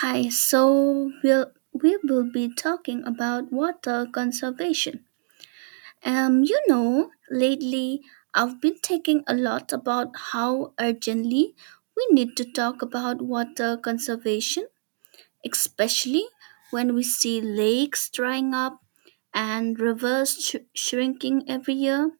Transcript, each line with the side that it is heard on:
right: Hi, so we will be talking about water conservation. You know, lately I've been thinking a lot about how urgently we need to talk about water conservation, especially when we see lakes drying up and rivers shrinking every year.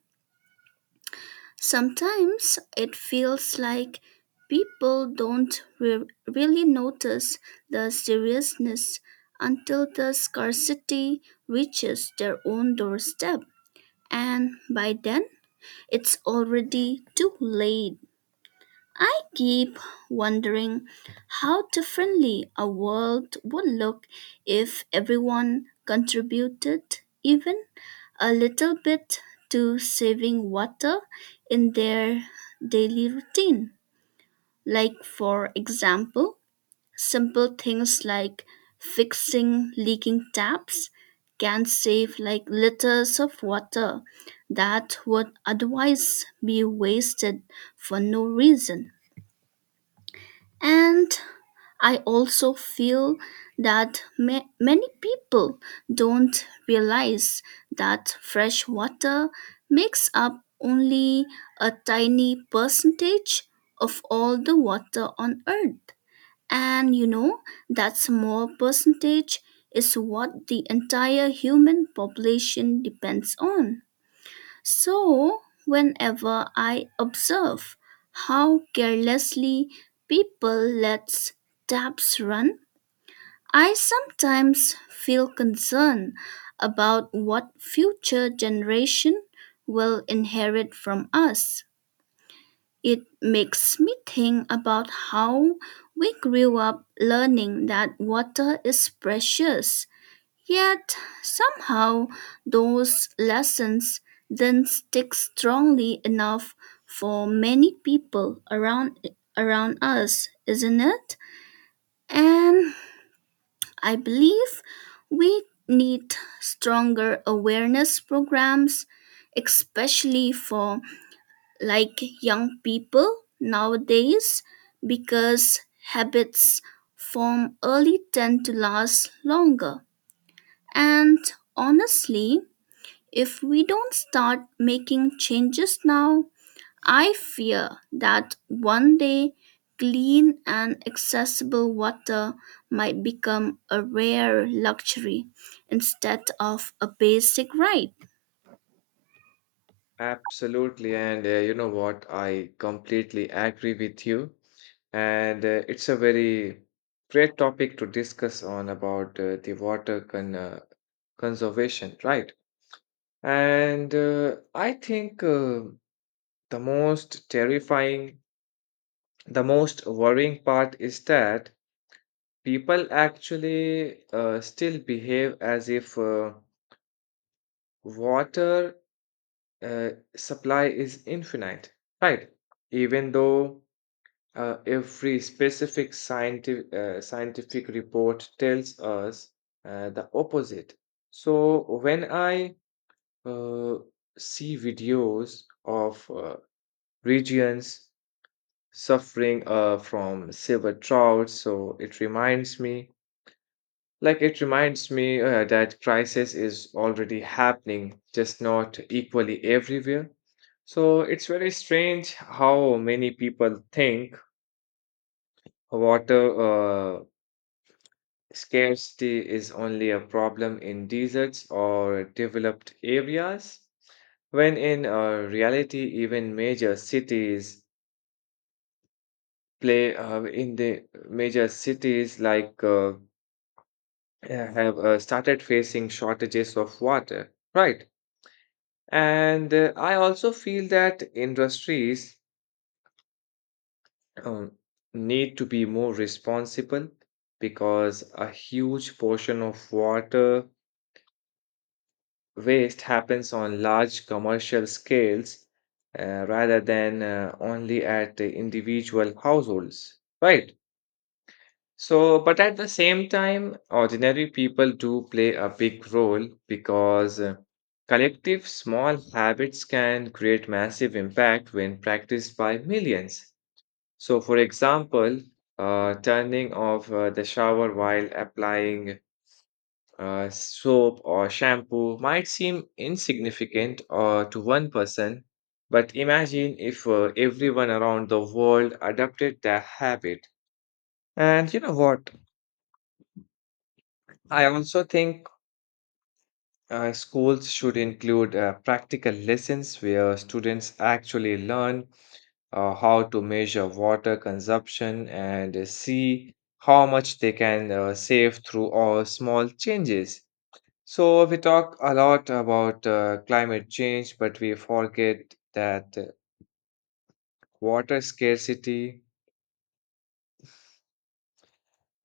right: Sometimes it feels like people don't really notice the seriousness until the scarcity reaches their own doorstep, and by then it's already too late. I keep wondering how differently our world would look if everyone contributed even a little bit to saving water in their daily routine. Like, for example, simple things like fixing leaking taps can save like liters of water that would otherwise be wasted for no reason. And I also feel that many people don't realize that fresh water makes up only a tiny percentage of all the water on Earth. And you know, that small percentage is what the entire human population depends on. So, whenever I observe how carelessly people let taps run, I sometimes feel concerned about what future generation will inherit from us. It makes me think about how we grew up learning that water is precious. Yet somehow those lessons then stick strongly enough for many people around us, isn't it? And I believe we need stronger awareness programs, especially for like young people nowadays, because habits formed early tend to last longer. And honestly, if we don't start making changes now, I fear that one day clean and accessible water might become a rare luxury instead of a basic right.
left: Absolutely. And you know what? I completely agree with you. And it's a very great topic to discuss on about the water con conservation, right? And I think the most terrifying, the most worrying part is that people actually still behave as if water uh, supply is infinite, right? Even though Every scientific report tells us the opposite. So when I uh, see videos of regions suffering from silver drought, so it reminds me, like it reminds me that crisis is already happening, just not equally everywhere. So it's very strange how many people think water scarcity is only a problem in deserts or developed areas, when in reality, even major cities play in the major cities have started facing shortages of water, right? And I also feel that industries um, need to be more responsible because a huge portion of water waste happens on large commercial scales rather than only at the individual households, right? So, but at the same time, ordinary people do play a big role because collective small habits can create massive impact when practiced by millions. So, for example, turning off the shower while applying soap or shampoo might seem insignificant to one person, but imagine if everyone around the world adopted that habit. And you know what? I also think schools should include practical lessons where students actually learn how to measure water consumption and see how much they can save through all small changes. So, we talk a lot about climate change, but we forget that water scarcity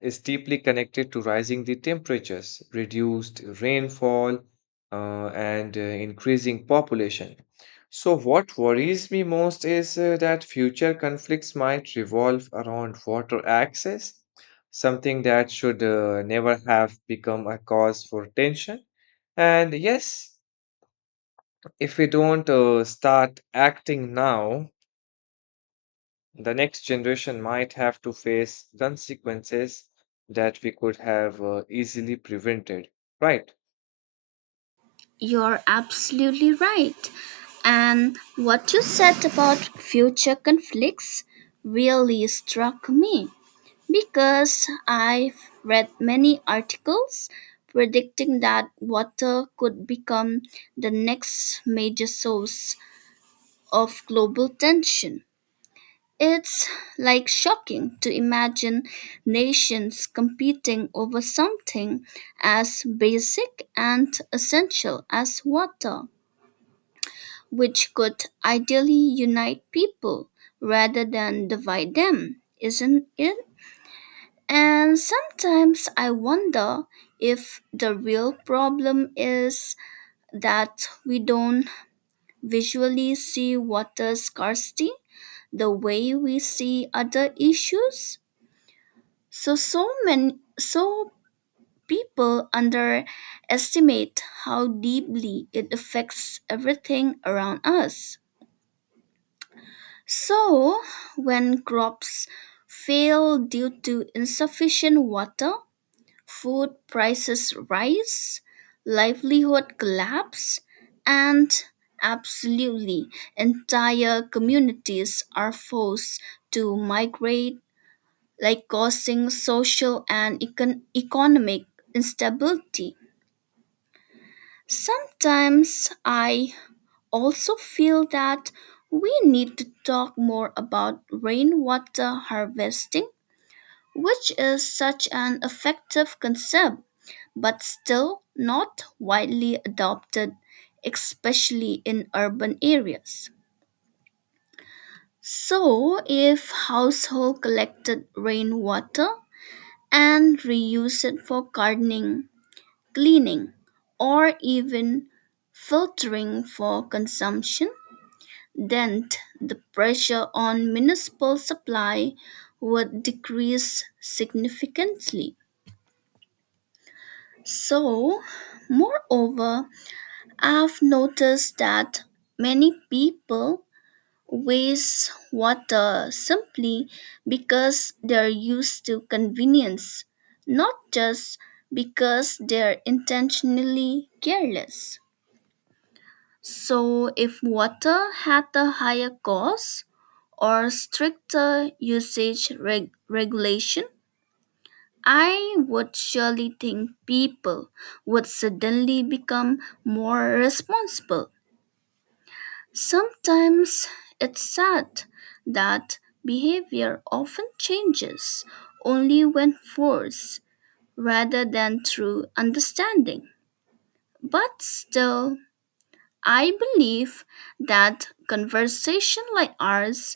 left: is deeply connected to rising the temperatures, reduced rainfall, uh, and increasing population. So, what worries me most is that future conflicts might revolve around water access, something that should never have become a cause for tension. And yes, if we don't start acting now, the next generation might have to face consequences that we could have easily prevented. Right.
right: You're absolutely right. And what you said about future conflicts really struck me, because I've read many articles predicting that water could become the next major source of global tension. It's like shocking to imagine nations competing over something as basic and essential as water, which could ideally unite people rather than divide them, isn't it? And sometimes I wonder if the real problem is that we don't visually see water scarcity the way we see other issues. So many people underestimate how deeply it affects everything around us. So when crops fail due to insufficient water, food prices rise, livelihood collapse, and absolutely entire communities are forced to migrate, like causing social and economic instability. Sometimes I also feel that we need to talk more about rainwater harvesting, which is such an effective concept but still not widely adopted, especially in urban areas. So, if household collected rainwater and reused it for gardening, cleaning, or even filtering for consumption, then the pressure on municipal supply would decrease significantly. So, moreover, I've noticed that many people waste water simply because they're used to convenience, not just because they're intentionally careless. So, if water had a higher cost or stricter usage regulation, I would surely think people would suddenly become more responsible. Sometimes it's sad that behavior often changes only when forced rather than through understanding. But still, I believe that conversation like ours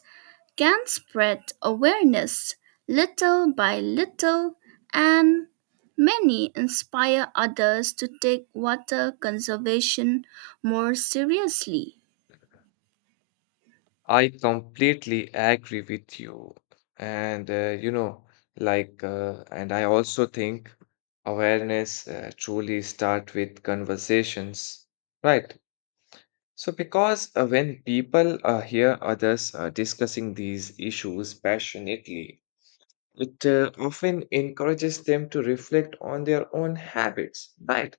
right: can spread awareness little by little and many inspire others to take water conservation more seriously.
left: I completely agree with you. And, I also think awareness truly start with conversations. Right. So, because when people hear others discussing these issues passionately, it often encourages them to reflect on their own habits, right?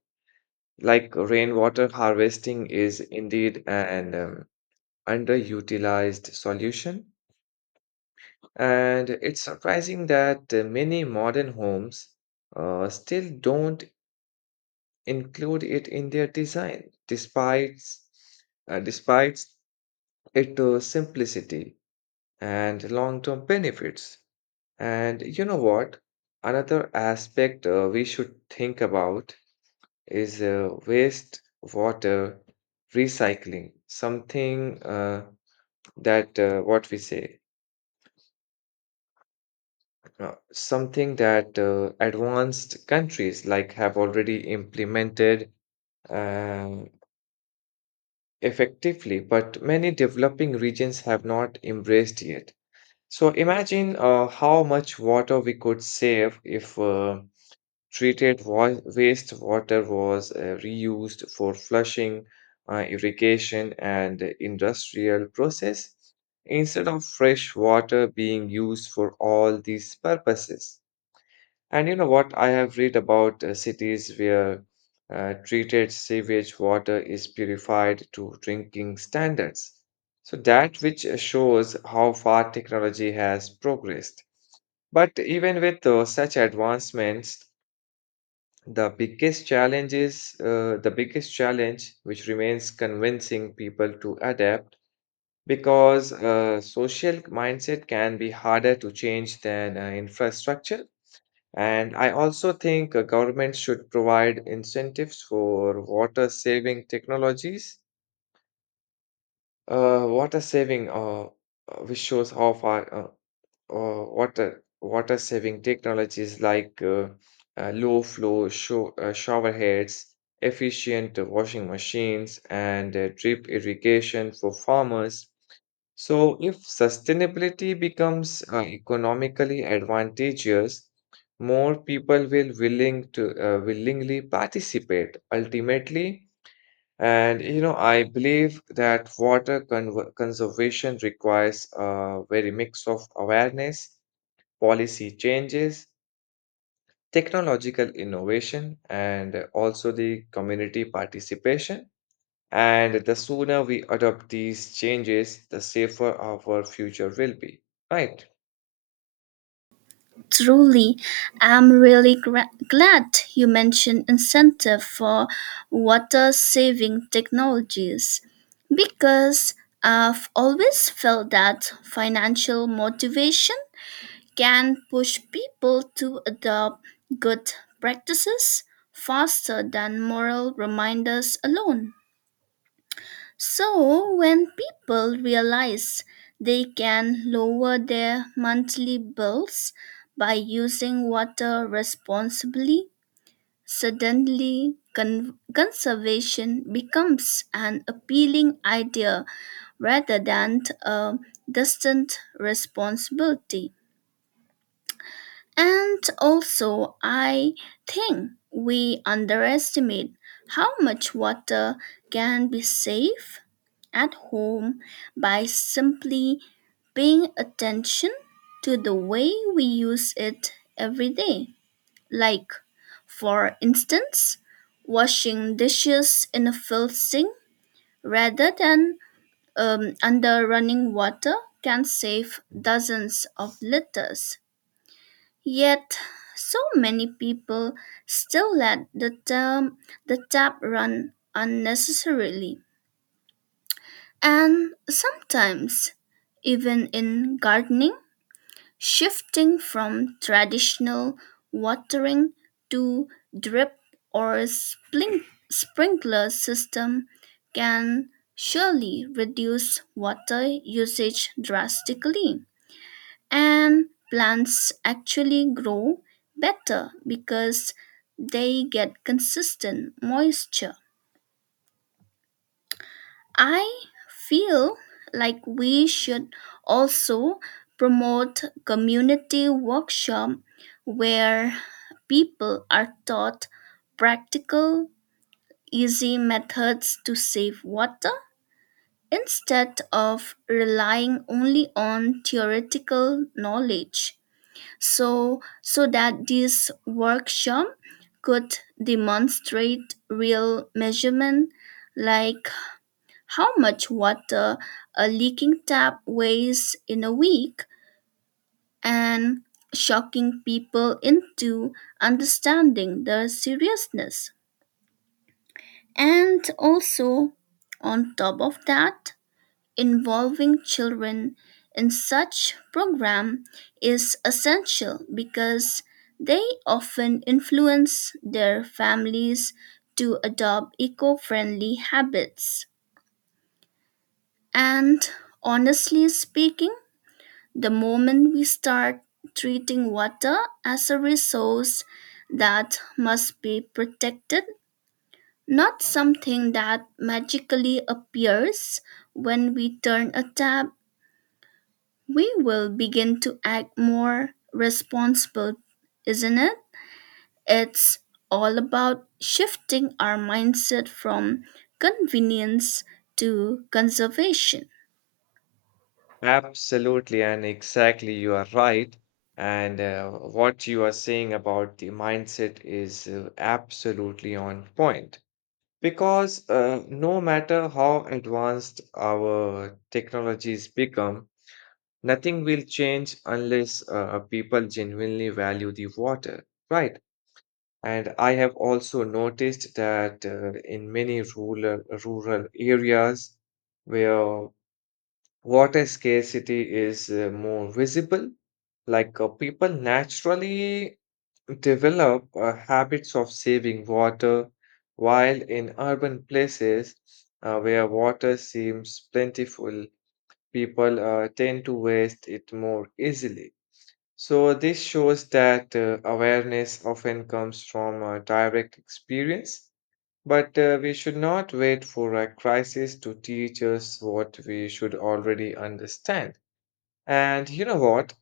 left: Like rainwater harvesting is indeed an underutilized solution. And it's surprising that many modern homes still don't include it in their design, despite its simplicity and long term benefits. And you know what? Another aspect we should think about is waste water recycling, something that what we say, something that advanced countries like have already implemented um, effectively, but many developing regions have not embraced yet. So imagine how much water we could save if wastewater was reused for flushing, irrigation, and industrial process instead of fresh water being used for all these purposes. And you know what? I have read about cities where treated sewage water is purified to drinking standards. So that which shows how far technology has progressed. But even with such advancements, the biggest challenge, which remains convincing people to adapt because social mindset can be harder to change than infrastructure. And I also think government should provide incentives for water saving technologies. Water saving, which shows how far. Or water water saving technologies like shower heads, efficient washing machines, and drip irrigation for farmers. So, if sustainability becomes economically advantageous, more people will willing to willingly participate ultimately. And you know, I believe that conservation requires a very mix of awareness, policy changes, technological innovation, and also the community participation. And the sooner we adopt these changes, the safer our future will be. Right?
right: Truly, I'm really glad you mentioned incentive for water saving technologies, because I've always felt that financial motivation can push people to adopt good practices faster than moral reminders alone. So, when people realize they can lower their monthly bills by using water responsibly, suddenly conservation becomes an appealing idea rather than a distant responsibility. And also, I think we underestimate how much water can be saved at home by simply paying attention to the way we use it every day. Like, for instance, washing dishes in a filled sink rather than under running water can save dozens of liters. Yet, so many people still let the term the tap run unnecessarily. And sometimes, even in gardening, shifting from traditional watering to drip or sprinkler system can surely reduce water usage drastically. And plants actually grow better because they get consistent moisture. I feel like we should also promote community workshop where people are taught practical easy methods to save water instead of relying only on theoretical knowledge. So that this workshop could demonstrate real measurement like how much water a leaking tap weighs in a week, and shocking people into understanding the seriousness, and also, on top of that, involving children in such program is essential because they often influence their families to adopt eco-friendly habits. And honestly speaking, the moment we start treating water as a resource that must be protected, not something that magically appears when we turn a tap, we will begin to act more responsible, isn't it? It's all about shifting our mindset from convenience to conservation.
left: Absolutely, and exactly, you are right. And what you are saying about the mindset is absolutely on point. Because no matter how advanced our technologies become, nothing will change unless people genuinely value the water, right? And I have also noticed that in many rural areas where water scarcity is more visible, like people naturally develop habits of saving water, while in urban places where water seems plentiful, people tend to waste it more easily. So, this shows that awareness often comes from direct experience, but we should not wait for a crisis to teach us what we should already understand. And you know what?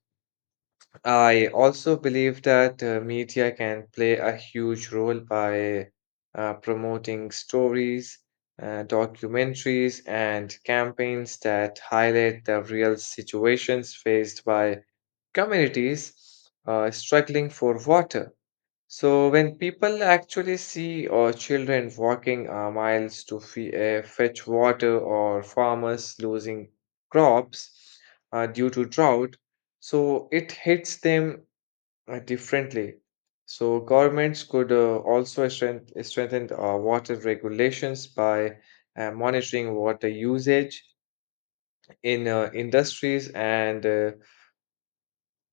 left: I also believe that media can play a huge role by promoting stories, documentaries, and campaigns that highlight the real situations faced by communities struggling for water. So, when people actually see children walking miles to fetch water or farmers losing crops due to drought, so it hits them differently. So, governments could also strengthen water regulations by monitoring water usage in industries and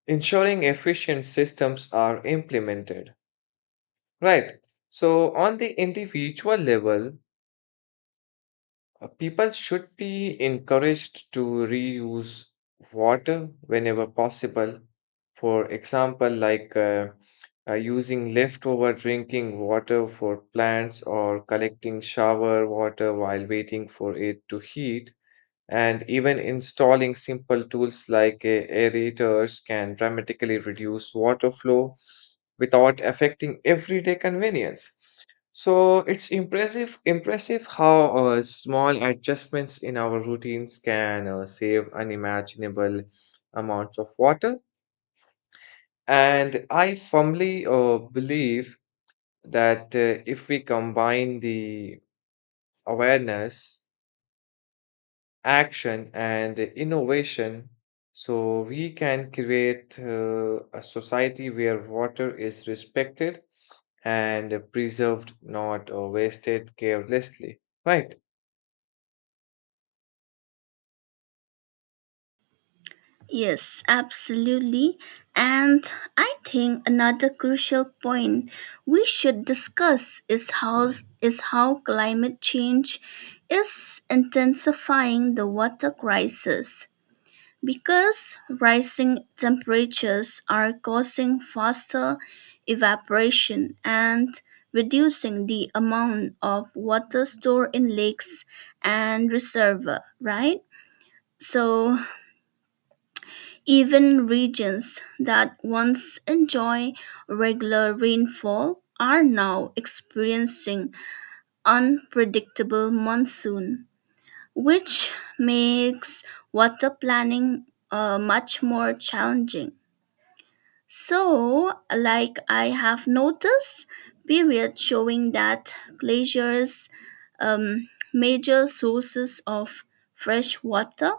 left: ensuring efficient systems are implemented. Right. So, on the individual level, people should be encouraged to reuse water whenever possible. For example, using leftover drinking water for plants or collecting shower water while waiting for it to heat. And even installing simple tools like aerators can dramatically reduce water flow without affecting everyday convenience. So it's impressive how small adjustments in our routines can save unimaginable amounts of water. And I firmly believe that if we combine the awareness, action and innovation, so we can create a society where water is respected and preserved, not wasted carelessly, right?
right: Yes, absolutely. And I think another crucial point we should discuss is how climate change is intensifying the water crisis, because rising temperatures are causing faster evaporation and reducing the amount of water stored in lakes and reservoirs, right? So, even regions that once enjoy regular rainfall are now experiencing unpredictable monsoon, which makes water planning much more challenging. So, like, I have noticed periods showing that glaciers, major sources of fresh water,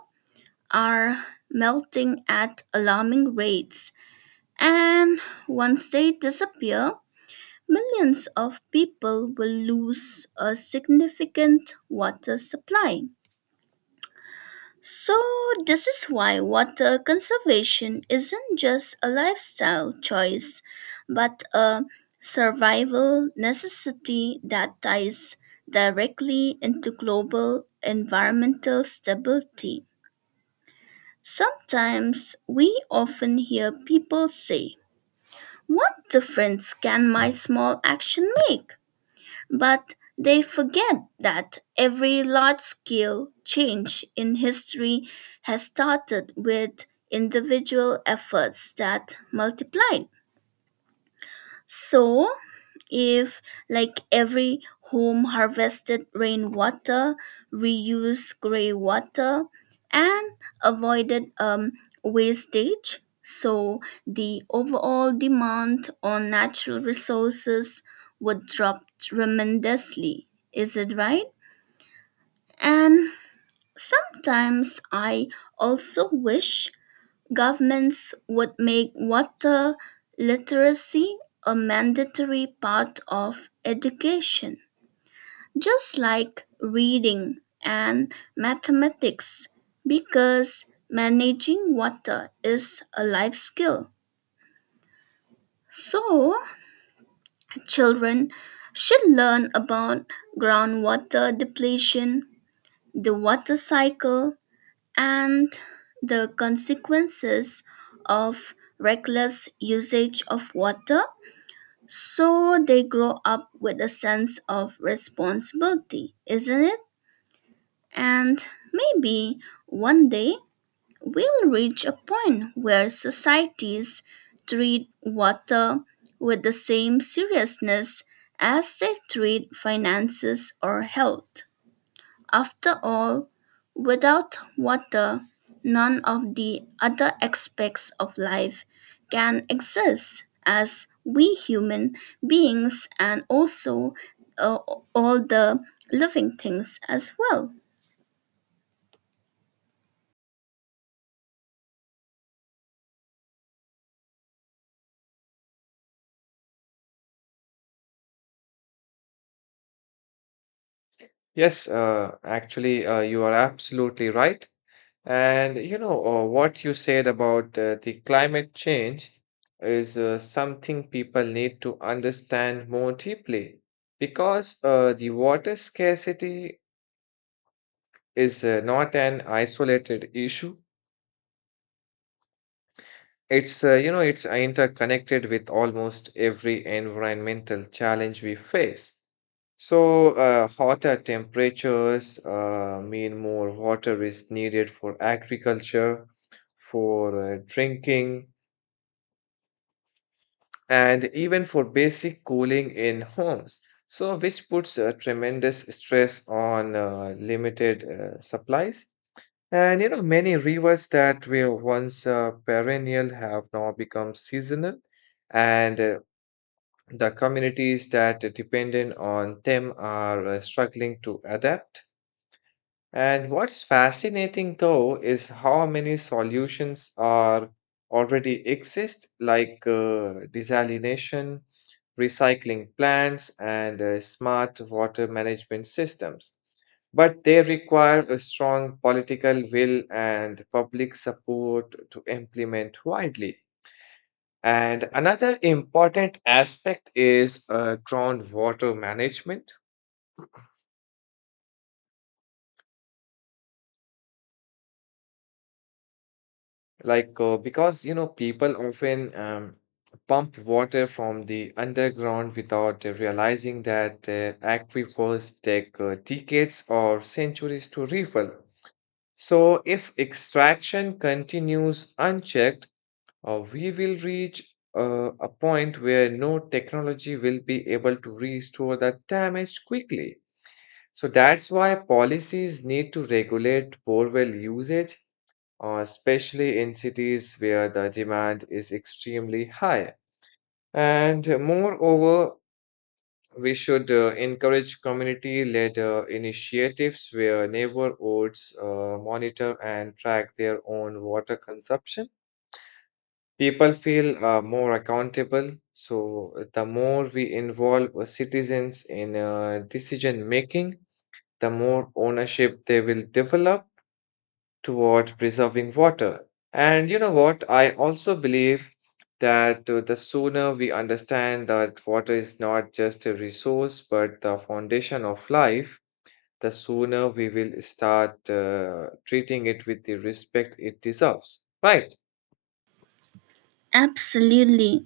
right: are melting at alarming rates. And once they disappear, millions of people will lose a significant water supply. So, this is why water conservation isn't just a lifestyle choice, but a survival necessity that ties directly into global environmental stability. Sometimes we often hear people say, "What difference can my small action make?" But they forget that every large scale change in history has started with individual efforts that multiplied. So, if, like every home, harvested rainwater, reused gray water, and avoided wastage, so the overall demand on natural resources would drop tremendously. Is it right? And sometimes I also wish governments would make water literacy a mandatory part of education, just like reading and mathematics, because managing water is a life skill. So, children should learn about groundwater depletion, the water cycle, and the consequences of reckless usage of water, so they grow up with a sense of responsibility, isn't it? And maybe one day we'll reach a point where societies treat water with the same seriousness as they treat finances or health. After all, without water, none of the other aspects of life can exist, as we human beings and also uh, all the living things as well.
left: Yes, actually you are absolutely right. And you know, what you said about the climate change is something people need to understand more deeply, because the water scarcity is not an isolated issue. It's you know, it's interconnected with almost every environmental challenge we face. So hotter temperatures mean more water is needed for agriculture, for drinking, and even for basic cooling in homes. So which puts a tremendous stress on limited supplies. And you know, many rivers that were once perennial have now become seasonal, and the communities that depended on them are struggling to adapt. And what's fascinating though is how many solutions are already exist, like desalination, recycling plants, and smart water management systems. But they require a strong political will and public support to implement widely. And another important aspect is groundwater management. Because, you know, people often pump water from the underground without realizing that aquifers take decades or centuries to refill. So, if extraction continues unchecked, we will reach a point where no technology will be able to restore the damage quickly. So, that's why policies need to regulate borewell usage especially in cities where the demand is extremely high. And moreover, we should encourage community led initiatives where neighborhoods monitor and track their own water consumption. People feel more accountable. So, the more we involve citizens in decision making, the more ownership they will develop toward preserving water. And you know what? I also believe that the sooner we understand that water is not just a resource but the foundation of life, the sooner we will start treating it with the respect it deserves. Right?
right: Absolutely.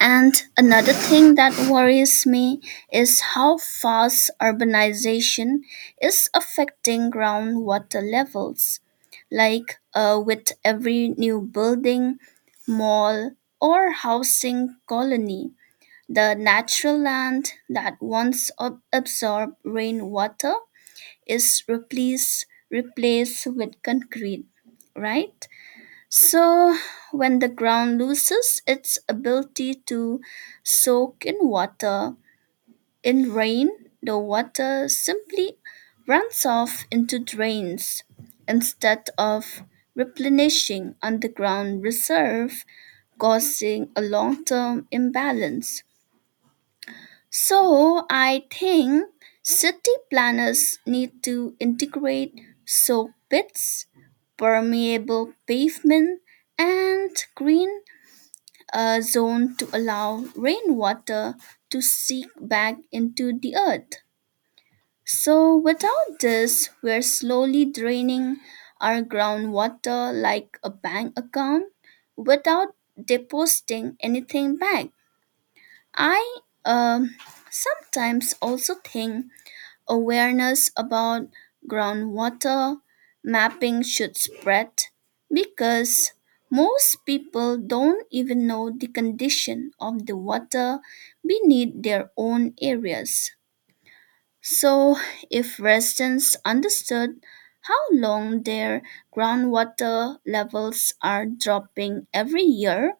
right: And another thing that worries me is how fast urbanization is affecting groundwater levels. Like with every new building, mall, or housing colony, the natural land that once absorbed rainwater is replaced with concrete, right? So, when the ground loses its ability to soak in water, in rain, the water simply runs off into drains instead of replenishing underground reserve, causing a long term imbalance. So I think city planners need to integrate soak pits, permeable pavement, and green zone to allow rainwater to seep back into the earth. So without this, we're slowly draining our groundwater like a bank account without depositing anything back. I um, sometimes also think awareness about groundwater mapping should spread, because most people don't even know the condition of the water beneath their own areas. So, if residents understood how long their groundwater levels are dropping every year,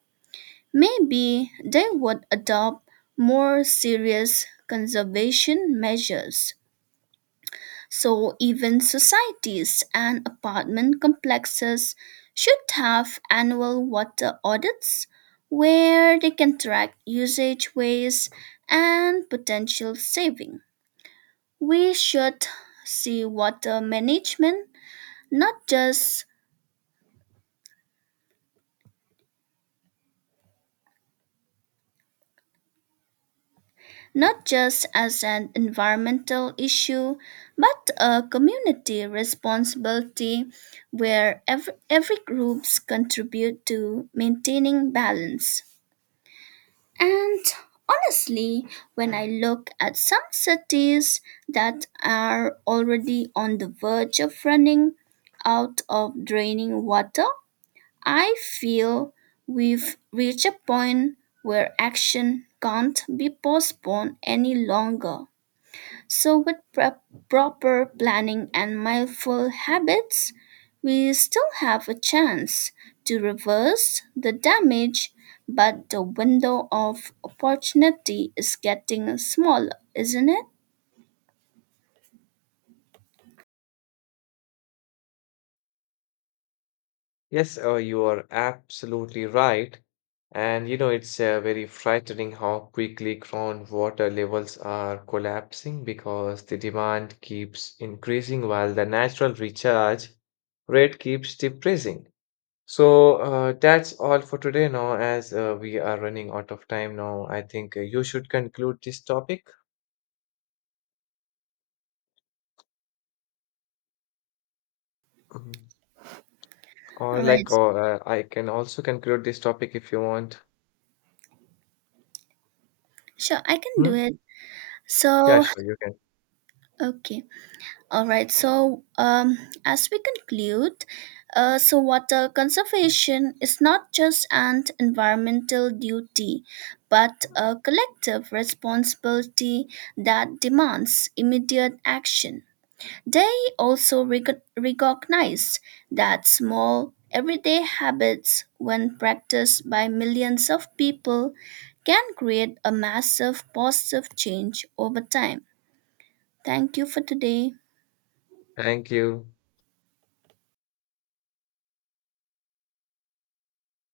right: maybe they would adopt more serious conservation measures. So, even societies and apartment complexes should have annual water audits where they can track usage waste and potential saving. We should see water management not just not just as an environmental issue but a community responsibility where every groups contribute to maintaining balance. And honestly, when I look at some cities that are already on the verge of running out of draining water, I feel we've reached a point where action can't be postponed any longer. So, with proper planning and mindful habits, we still have a chance to reverse the damage, but the window of opportunity is getting smaller, isn't it?
left: Yes, you are absolutely right. And you know, it's very frightening how quickly groundwater levels are collapsing because the demand keeps increasing while the natural recharge rate keeps decreasing. So that's all for today now, as we are running out of time now. I think you should conclude this topic. Mhm. or
right: All right,
left: like, or uh, I can also conclude this topic if you want.
right: sure, I can do
left: Hmm?
right: it.
left: Yeah,
right: So,
left: sure, you can.
right: okay. All right. So, as we conclude, so water conservation is not just an environmental duty, but a collective responsibility that demands immediate action. They also recognize that small, everyday habits, when practiced by millions of people, can create a massive positive change over time. Thank you for today.
left: Thank you.